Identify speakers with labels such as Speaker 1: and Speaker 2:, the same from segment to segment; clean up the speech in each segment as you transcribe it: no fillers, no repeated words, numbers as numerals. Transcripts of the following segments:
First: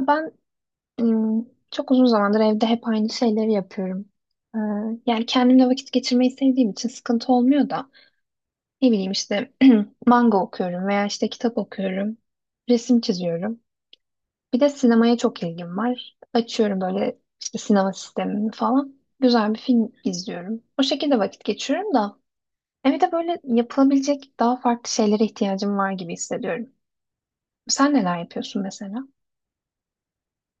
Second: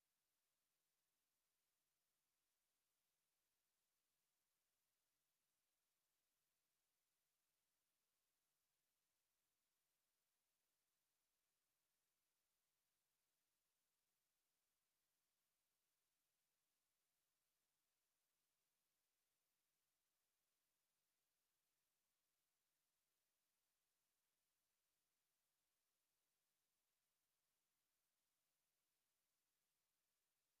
Speaker 1: Ben Çok uzun zamandır evde hep aynı şeyleri yapıyorum. Ee, Yani kendimle vakit geçirmeyi sevdiğim için sıkıntı olmuyor da ne bileyim işte manga okuyorum veya işte kitap okuyorum, resim çiziyorum. Bir de sinemaya çok ilgim var. Açıyorum böyle işte sinema sistemini falan. Güzel bir film izliyorum. O şekilde vakit geçiriyorum da evde böyle yapılabilecek daha farklı şeylere ihtiyacım var gibi hissediyorum. Sen neler yapıyorsun mesela?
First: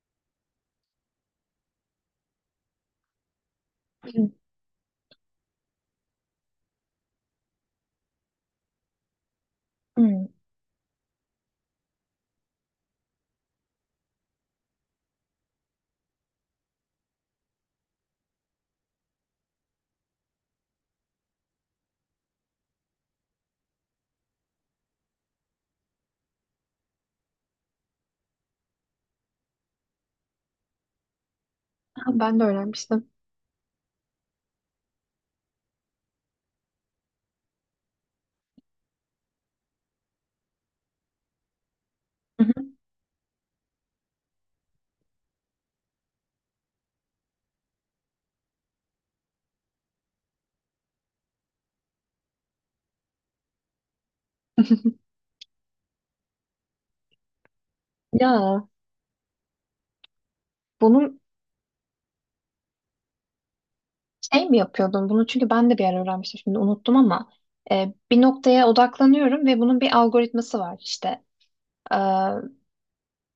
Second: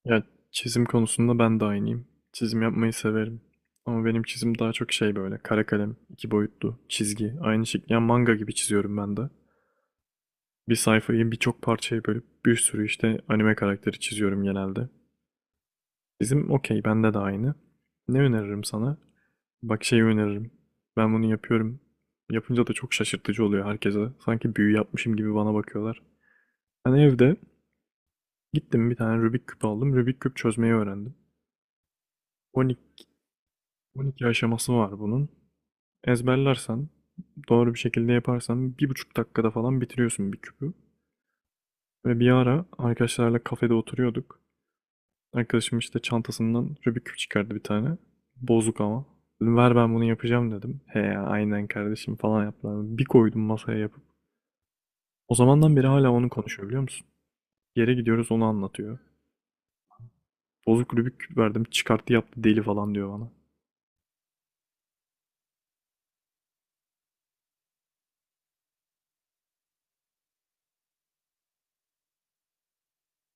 Speaker 2: Ya çizim konusunda ben de aynıyım. Çizim yapmayı severim. Ama benim
Speaker 1: Hı.
Speaker 2: çizim daha çok şey böyle kara kalem, 2 boyutlu, çizgi, aynı şekilde yani manga gibi çiziyorum ben de. Bir sayfayı birçok parçaya bölüp bir sürü işte anime karakteri çiziyorum genelde. Çizim okey, bende de aynı. Ne öneririm sana? Bak şeyi öneririm. Ben bunu yapıyorum. Yapınca da çok şaşırtıcı oluyor herkese. Sanki büyü yapmışım gibi bana bakıyorlar. Ben evde gittim, bir tane Rubik küp aldım. Rubik küp çözmeyi öğrendim.
Speaker 1: Ben de
Speaker 2: 12
Speaker 1: öğrenmiştim.
Speaker 2: 12 aşaması var bunun. Ezberlersen, doğru bir şekilde yaparsan 1,5 dakikada falan bitiriyorsun bir küpü. Ve bir
Speaker 1: Hı hı.
Speaker 2: ara arkadaşlarla kafede oturuyorduk. Arkadaşım işte çantasından Rubik küp çıkardı bir tane. Bozuk ama. Dedim, ver ben bunu yapacağım dedim. He ya, aynen kardeşim falan yaptılar. Bir koydum masaya yapıp. O zamandan beri hala onu konuşuyor, biliyor musun? Yere gidiyoruz, onu
Speaker 1: Ya,
Speaker 2: anlatıyor. Bozuk Rubik
Speaker 1: bunun
Speaker 2: küp verdim, çıkarttı yaptı, deli falan diyor bana.
Speaker 1: şey mi yapıyordun? Bunu çünkü ben de bir ara öğrenmiştim, şimdi unuttum ama bir noktaya odaklanıyorum ve bunun bir algoritması var. İşte e,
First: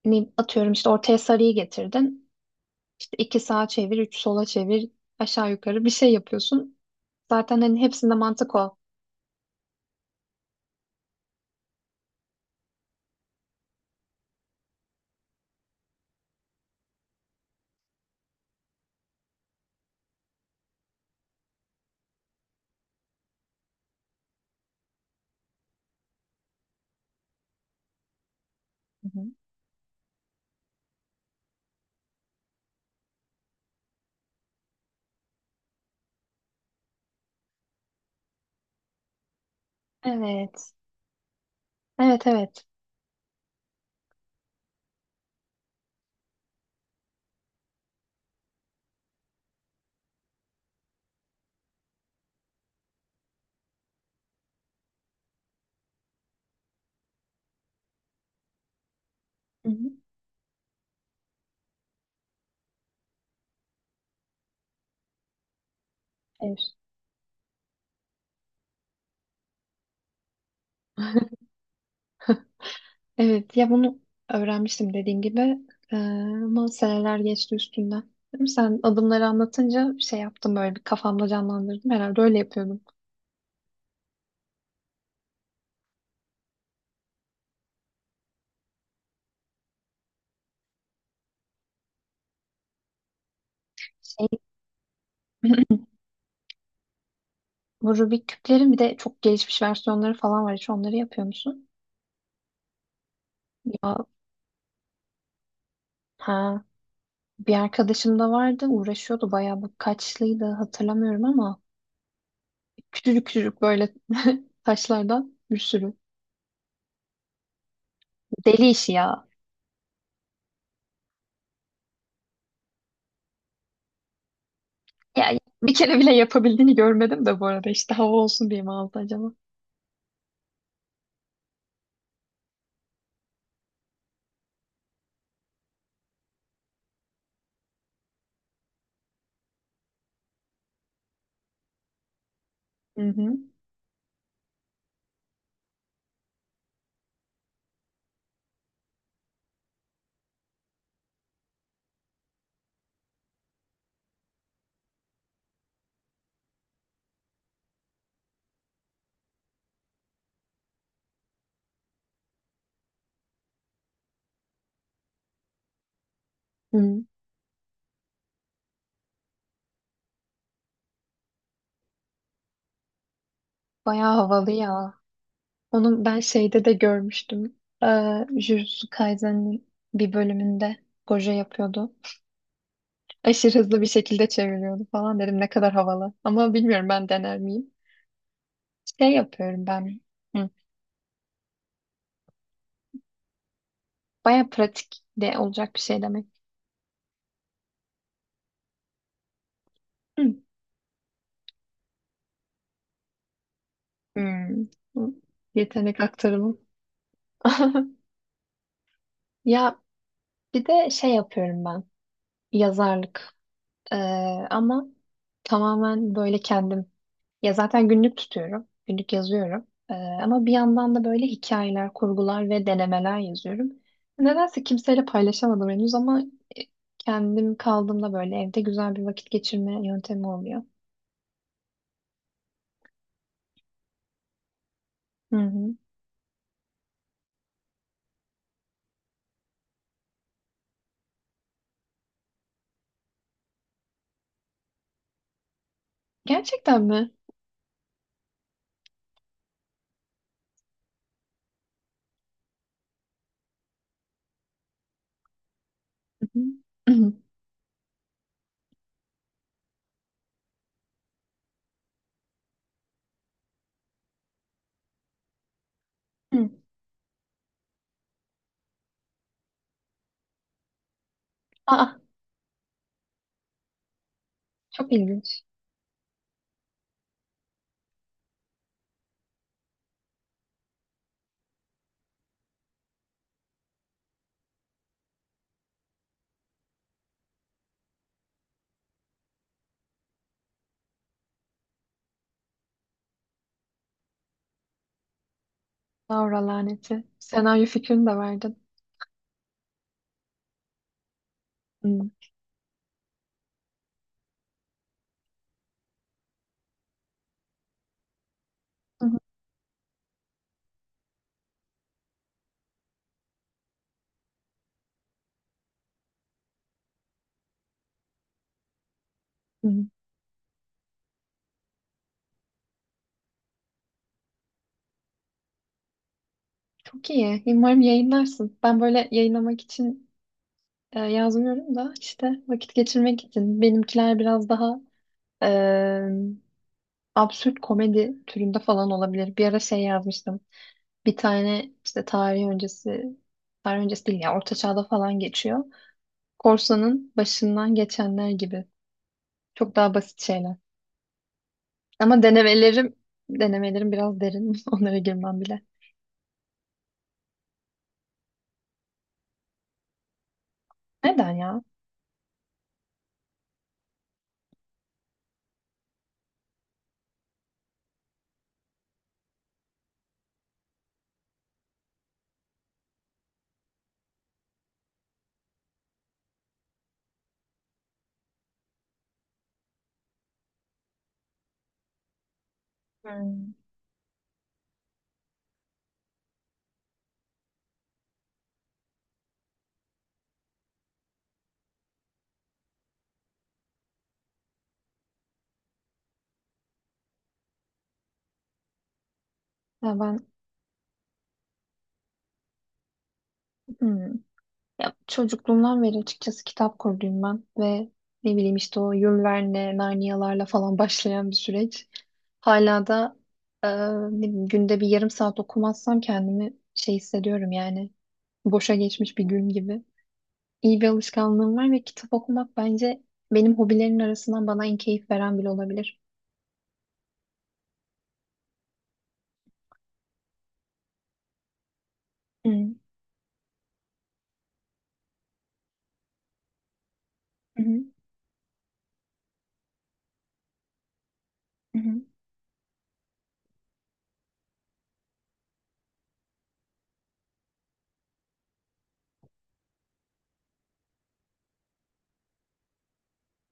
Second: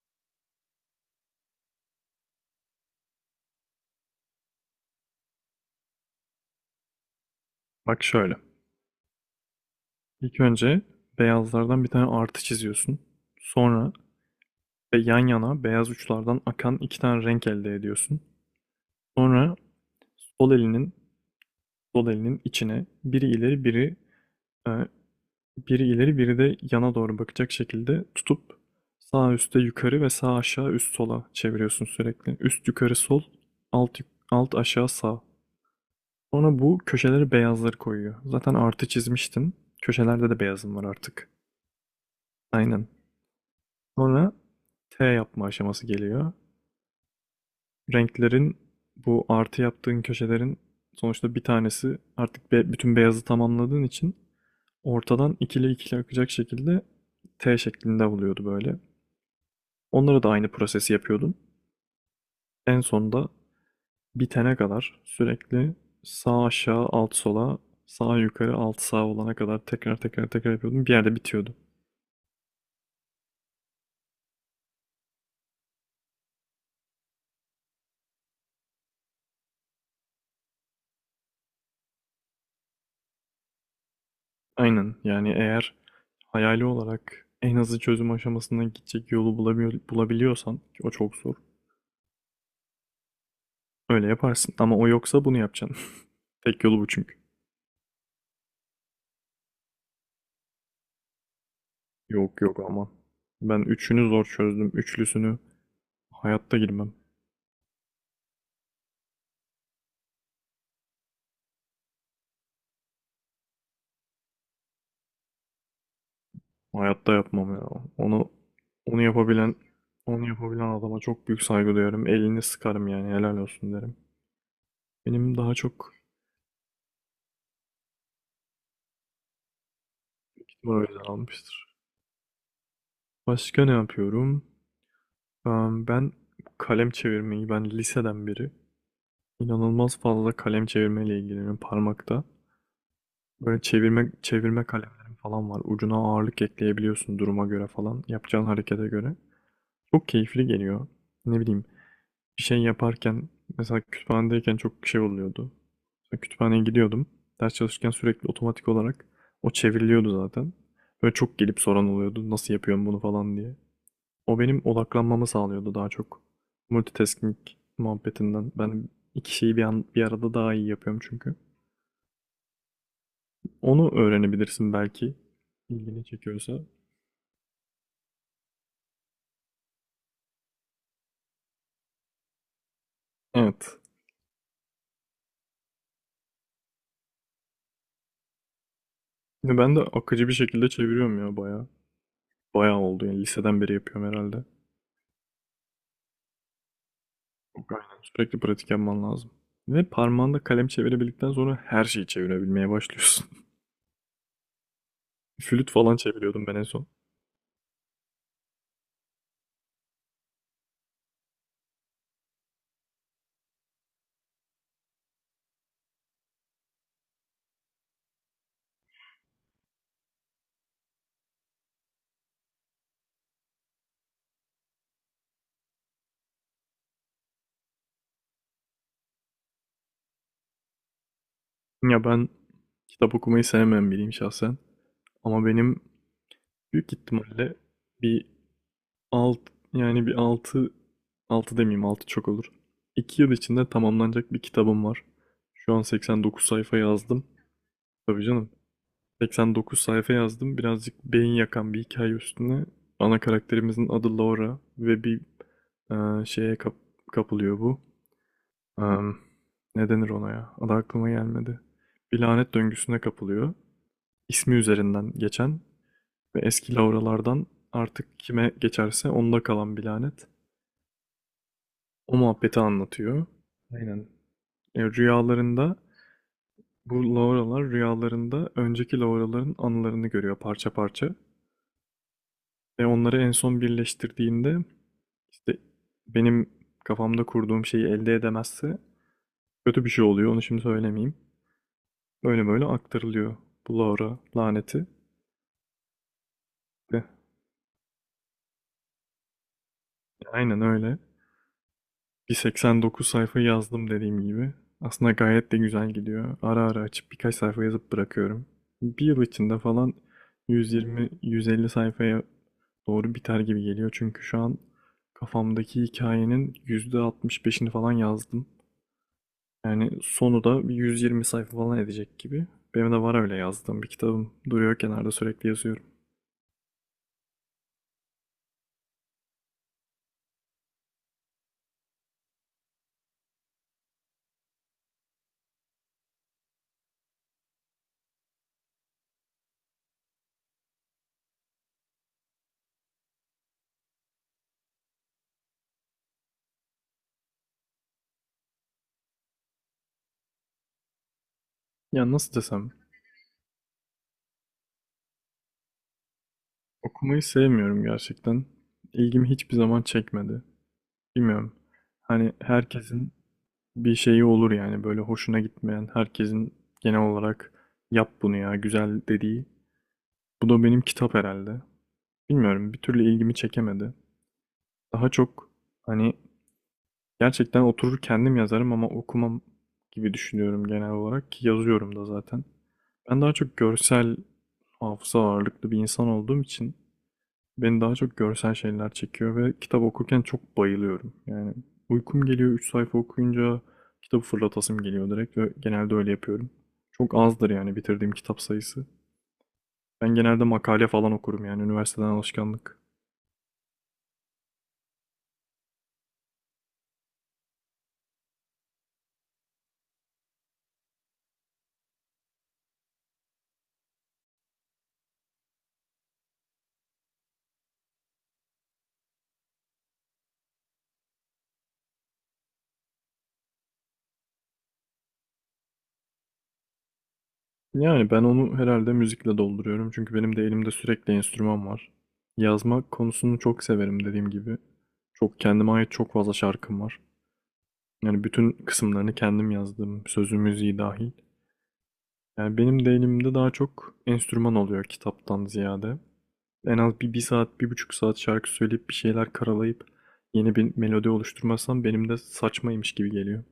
Speaker 1: atıyorum işte ortaya sarıyı getirdin. İşte iki sağa çevir, üç sola çevir, aşağı yukarı bir şey yapıyorsun. Zaten hani
Speaker 2: Bak
Speaker 1: hepsinde
Speaker 2: şöyle.
Speaker 1: mantık o.
Speaker 2: İlk önce beyazlardan bir tane artı çiziyorsun. Sonra ve yan yana beyaz uçlardan akan iki tane renk elde ediyorsun. Sonra sol elinin sol elinin içine e, Biri ileri biri de yana doğru bakacak şekilde tutup
Speaker 1: Hı hı.
Speaker 2: sağ üste yukarı ve sağ aşağı üst sola çeviriyorsun sürekli. Üst yukarı sol, alt, alt aşağı sağ. Sonra bu köşeleri beyazları koyuyor. Zaten artı çizmiştin. Köşelerde de
Speaker 1: Evet.
Speaker 2: beyazım var artık.
Speaker 1: Evet evet.
Speaker 2: Aynen. Sonra T yapma aşaması geliyor. Renklerin, bu artı yaptığın köşelerin sonuçta bir tanesi artık, bütün beyazı tamamladığın için ortadan ikili ikili akacak şekilde T şeklinde oluyordu böyle.
Speaker 1: Hı hı.
Speaker 2: Onlara da aynı prosesi yapıyordum. En sonunda bitene kadar sürekli sağ
Speaker 1: Evet.
Speaker 2: aşağı alt sola, sağ yukarı alt sağ olana kadar tekrar tekrar tekrar yapıyordum. Bir yerde bitiyordu.
Speaker 1: Evet ya, bunu öğrenmiştim dediğim gibi. Ama seneler geçti üstünden. Değil mi? Sen adımları anlatınca şey yaptım, böyle bir kafamda canlandırdım. Herhalde öyle yapıyordum.
Speaker 2: Aynen, yani eğer hayali olarak en hızlı çözüm aşamasına gidecek yolu bulabiliyorsan ki o çok zor. Öyle
Speaker 1: Şey,
Speaker 2: yaparsın, ama o yoksa bunu yapacaksın. Tek yolu bu çünkü.
Speaker 1: bu Rubik küplerin bir de çok gelişmiş versiyonları falan var. Hiç onları yapıyor musun?
Speaker 2: Yok yok, aman. Ben
Speaker 1: Ya,
Speaker 2: üçünü zor çözdüm. Üçlüsünü hayatta
Speaker 1: ha.
Speaker 2: girmem.
Speaker 1: Bir arkadaşım da vardı, uğraşıyordu bayağı, bu kaçlıydı hatırlamıyorum ama küçücük küçücük böyle taşlardan bir sürü.
Speaker 2: Hayatta yapmam ya. Onu
Speaker 1: Deli işi
Speaker 2: onu
Speaker 1: ya.
Speaker 2: yapabilen onu yapabilen adama çok büyük saygı duyarım. Elini sıkarım, yani helal olsun derim. Benim
Speaker 1: Ya
Speaker 2: daha
Speaker 1: bir
Speaker 2: çok
Speaker 1: kere bile yapabildiğini görmedim de bu arada, işte hava olsun diye mi aldı acaba?
Speaker 2: gitme, o yüzden almıştır. Başka ne yapıyorum? Ben kalem çevirmeyi, ben liseden beri inanılmaz fazla kalem çevirmeyle ilgileniyorum parmakta.
Speaker 1: Hı hı.
Speaker 2: Böyle çevirme çevirme kalemlerim falan var. Ucuna ağırlık ekleyebiliyorsun duruma göre falan. Yapacağın harekete göre. Çok keyifli geliyor. Ne bileyim, bir şey yaparken, mesela kütüphanedeyken çok şey oluyordu. Mesela kütüphaneye gidiyordum. Ders çalışırken sürekli otomatik olarak o çevriliyordu zaten. Böyle çok gelip soran oluyordu, nasıl yapıyorum bunu falan diye. O benim odaklanmamı sağlıyordu daha çok.
Speaker 1: Hı.
Speaker 2: Multitasking muhabbetinden. Ben iki şeyi bir arada daha iyi yapıyorum çünkü. Onu
Speaker 1: Bayağı havalı
Speaker 2: öğrenebilirsin
Speaker 1: ya.
Speaker 2: belki, ilgini
Speaker 1: Onun ben
Speaker 2: çekiyorsa.
Speaker 1: şeyde de görmüştüm. Jujutsu Kaisen'in bir bölümünde Gojo yapıyordu. Aşırı
Speaker 2: Evet.
Speaker 1: hızlı bir şekilde çeviriyordu falan, dedim ne kadar havalı. Ama bilmiyorum, ben dener miyim? Şey yapıyorum
Speaker 2: Ben de
Speaker 1: ben.
Speaker 2: akıcı bir
Speaker 1: Hı.
Speaker 2: şekilde çeviriyorum ya, bayağı. Bayağı oldu yani, liseden beri yapıyorum herhalde.
Speaker 1: Baya pratik de olacak bir şey demek.
Speaker 2: Aynen. Sürekli pratik yapman lazım. Ve
Speaker 1: Hı.
Speaker 2: parmağında kalem çevirebildikten sonra her şeyi çevirebilmeye başlıyorsun.
Speaker 1: Hmm. Hı.
Speaker 2: Flüt falan
Speaker 1: Yetenek
Speaker 2: çeviriyordum ben
Speaker 1: aktarımı.
Speaker 2: en son.
Speaker 1: Ya bir de şey yapıyorum ben. Yazarlık. Ee, Ama tamamen böyle kendim. Ya zaten günlük tutuyorum. Günlük yazıyorum. Ama bir yandan da böyle hikayeler, kurgular ve denemeler yazıyorum. Nedense kimseyle paylaşamadım henüz ama e, kendim kaldığımda böyle evde güzel bir vakit geçirme yöntemi oluyor.
Speaker 2: Ya ben kitap okumayı sevmem biriyim şahsen.
Speaker 1: Hı
Speaker 2: Ama
Speaker 1: hı.
Speaker 2: benim büyük ihtimalle bir alt, yani bir altı, altı demeyeyim, altı çok olur. 2 yıl içinde tamamlanacak bir kitabım var. Şu an 89 sayfa
Speaker 1: Gerçekten mi?
Speaker 2: yazdım. Tabii canım. 89 sayfa yazdım. Birazcık beyin yakan bir hikaye üstüne. Ana karakterimizin adı Laura ve bir şeye
Speaker 1: Hı hı.
Speaker 2: kapılıyor bu. Am, ne denir ona ya? Adı aklıma gelmedi. Bir lanet döngüsüne kapılıyor. İsmi üzerinden geçen ve eski Laura'lardan artık kime geçerse onda kalan bir lanet.
Speaker 1: Aa,
Speaker 2: O muhabbeti anlatıyor. Aynen. E,
Speaker 1: çok ilginç.
Speaker 2: rüyalarında bu Laura'lar rüyalarında önceki Laura'ların anılarını görüyor parça parça. Ve onları en son birleştirdiğinde, işte benim kafamda kurduğum şeyi elde edemezse kötü bir şey oluyor. Onu şimdi söylemeyeyim. Böyle böyle aktarılıyor bu Laura laneti.
Speaker 1: Laura laneti.
Speaker 2: Ve
Speaker 1: Senaryo fikrini de verdin.
Speaker 2: aynen öyle.
Speaker 1: Hmm.
Speaker 2: Bir 89 sayfa yazdım dediğim gibi. Aslında gayet de güzel gidiyor. Ara ara açıp birkaç sayfa yazıp bırakıyorum.
Speaker 1: Hı
Speaker 2: Bir
Speaker 1: hı.
Speaker 2: yıl içinde falan 120-150 sayfaya doğru biter gibi geliyor. Çünkü şu an kafamdaki hikayenin %65'ini falan yazdım.
Speaker 1: Hmm.
Speaker 2: Yani sonu da bir 120 sayfa falan edecek gibi. Benim de var öyle yazdığım bir kitabım. Duruyor kenarda, sürekli yazıyorum.
Speaker 1: Çok iyi. Umarım yayınlarsın. Ben böyle yayınlamak için yazmıyorum da işte vakit geçirmek için. Benimkiler biraz daha e, absürt komedi türünde falan olabilir. Bir ara şey yazmıştım. Bir tane işte tarih öncesi, tarih öncesi değil ya, orta çağda falan geçiyor. Korsanın başından geçenler gibi. Çok daha basit şeyler.
Speaker 2: Ya
Speaker 1: Ama
Speaker 2: nasıl desem,
Speaker 1: denemelerim biraz derin. Onlara girmem bile.
Speaker 2: okumayı sevmiyorum gerçekten. İlgimi hiçbir zaman çekmedi.
Speaker 1: Neden
Speaker 2: Bilmiyorum.
Speaker 1: ya?
Speaker 2: Hani herkesin bir şeyi olur yani, böyle hoşuna gitmeyen, herkesin genel olarak yap bunu ya güzel dediği. Bu da benim kitap herhalde. Bilmiyorum, bir türlü ilgimi çekemedi. Daha çok hani, gerçekten oturur kendim yazarım ama okumam gibi düşünüyorum genel olarak ki yazıyorum da zaten. Ben daha
Speaker 1: Hmm.
Speaker 2: çok görsel hafıza ağırlıklı bir insan olduğum için beni daha çok görsel şeyler çekiyor ve kitap okurken çok bayılıyorum. Yani uykum geliyor, 3 sayfa okuyunca kitabı fırlatasım geliyor direkt ve genelde öyle yapıyorum. Çok azdır yani bitirdiğim kitap sayısı.
Speaker 1: Ya
Speaker 2: Ben
Speaker 1: ben
Speaker 2: genelde makale falan okurum, yani üniversiteden alışkanlık.
Speaker 1: Hmm. Ya çocukluğumdan beri açıkçası kitap kurduyum ben ve ne bileyim, işte o Jules Verne, Narnia'larla falan başlayan bir süreç. Hala da e, ne bileyim, günde bir yarım saat okumazsam kendimi şey hissediyorum, yani boşa geçmiş bir gün gibi. İyi bir alışkanlığım var ve kitap okumak bence benim hobilerin arasından bana en keyif veren bile olabilir.
Speaker 2: Yani ben onu herhalde müzikle dolduruyorum. Çünkü benim de elimde sürekli enstrüman var.
Speaker 1: Hı
Speaker 2: Yazma konusunu çok severim dediğim gibi. Çok kendime ait çok fazla şarkım var.
Speaker 1: hı hı.
Speaker 2: Yani bütün kısımlarını kendim yazdım. Sözü müziği dahil.
Speaker 1: Hı.
Speaker 2: Yani benim de elimde daha çok enstrüman oluyor kitaptan ziyade. En az 1 saat, 1,5 saat şarkı söyleyip bir şeyler karalayıp yeni bir melodi oluşturmazsam benim de saçmaymış gibi geliyor.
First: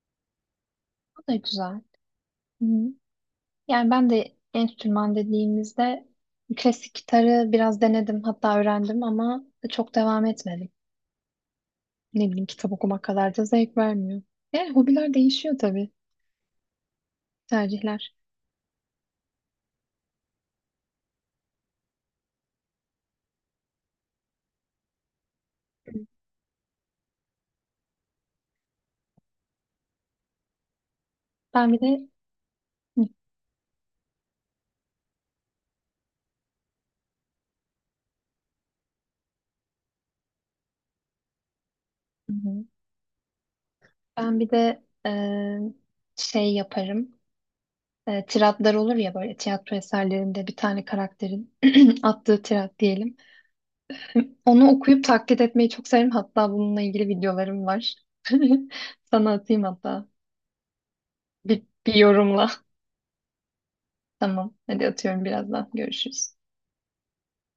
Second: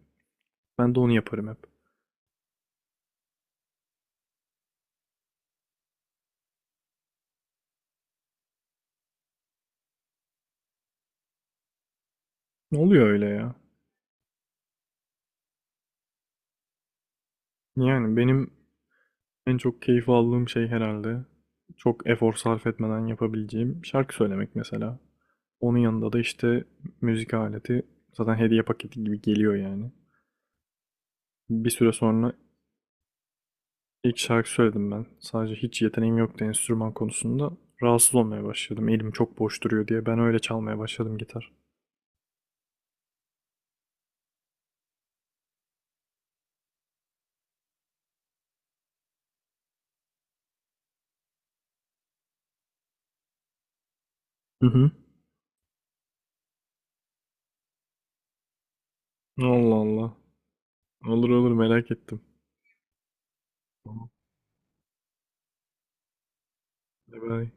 Speaker 2: Ben de onu
Speaker 1: Bu da
Speaker 2: yaparım hep.
Speaker 1: güzel. Hı hı. Yani ben de enstrüman dediğimizde klasik gitarı biraz denedim, hatta öğrendim ama çok devam etmedim. Ne bileyim, kitap
Speaker 2: Ne
Speaker 1: okumak
Speaker 2: oluyor öyle
Speaker 1: kadar da
Speaker 2: ya?
Speaker 1: zevk vermiyor. Yani hobiler değişiyor tabii, tercihler.
Speaker 2: Yani benim en çok keyif aldığım şey herhalde çok efor sarf etmeden yapabileceğim şarkı söylemek mesela. Onun yanında da işte müzik aleti zaten hediye paketi gibi geliyor yani. Bir
Speaker 1: Ben bir
Speaker 2: süre
Speaker 1: de
Speaker 2: sonra
Speaker 1: Hı
Speaker 2: ilk şarkı söyledim ben. Sadece hiç yeteneğim yoktu enstrüman konusunda. Rahatsız olmaya başladım. Elim çok boş duruyor diye ben öyle çalmaya başladım gitar.
Speaker 1: hı. Ben bir de şey yaparım. E, tiratlar olur ya böyle tiyatro eserlerinde, bir tane karakterin attığı tirat diyelim.
Speaker 2: Hı
Speaker 1: Onu
Speaker 2: hı.
Speaker 1: okuyup taklit etmeyi çok severim. Hatta bununla ilgili videolarım var. Sana atayım
Speaker 2: Allah
Speaker 1: hatta.
Speaker 2: Allah. Olur olur,
Speaker 1: Bir,
Speaker 2: merak
Speaker 1: bir
Speaker 2: ettim.
Speaker 1: yorumla.
Speaker 2: Tamam.
Speaker 1: Tamam. Hadi atıyorum birazdan. Görüşürüz.
Speaker 2: Bye bye.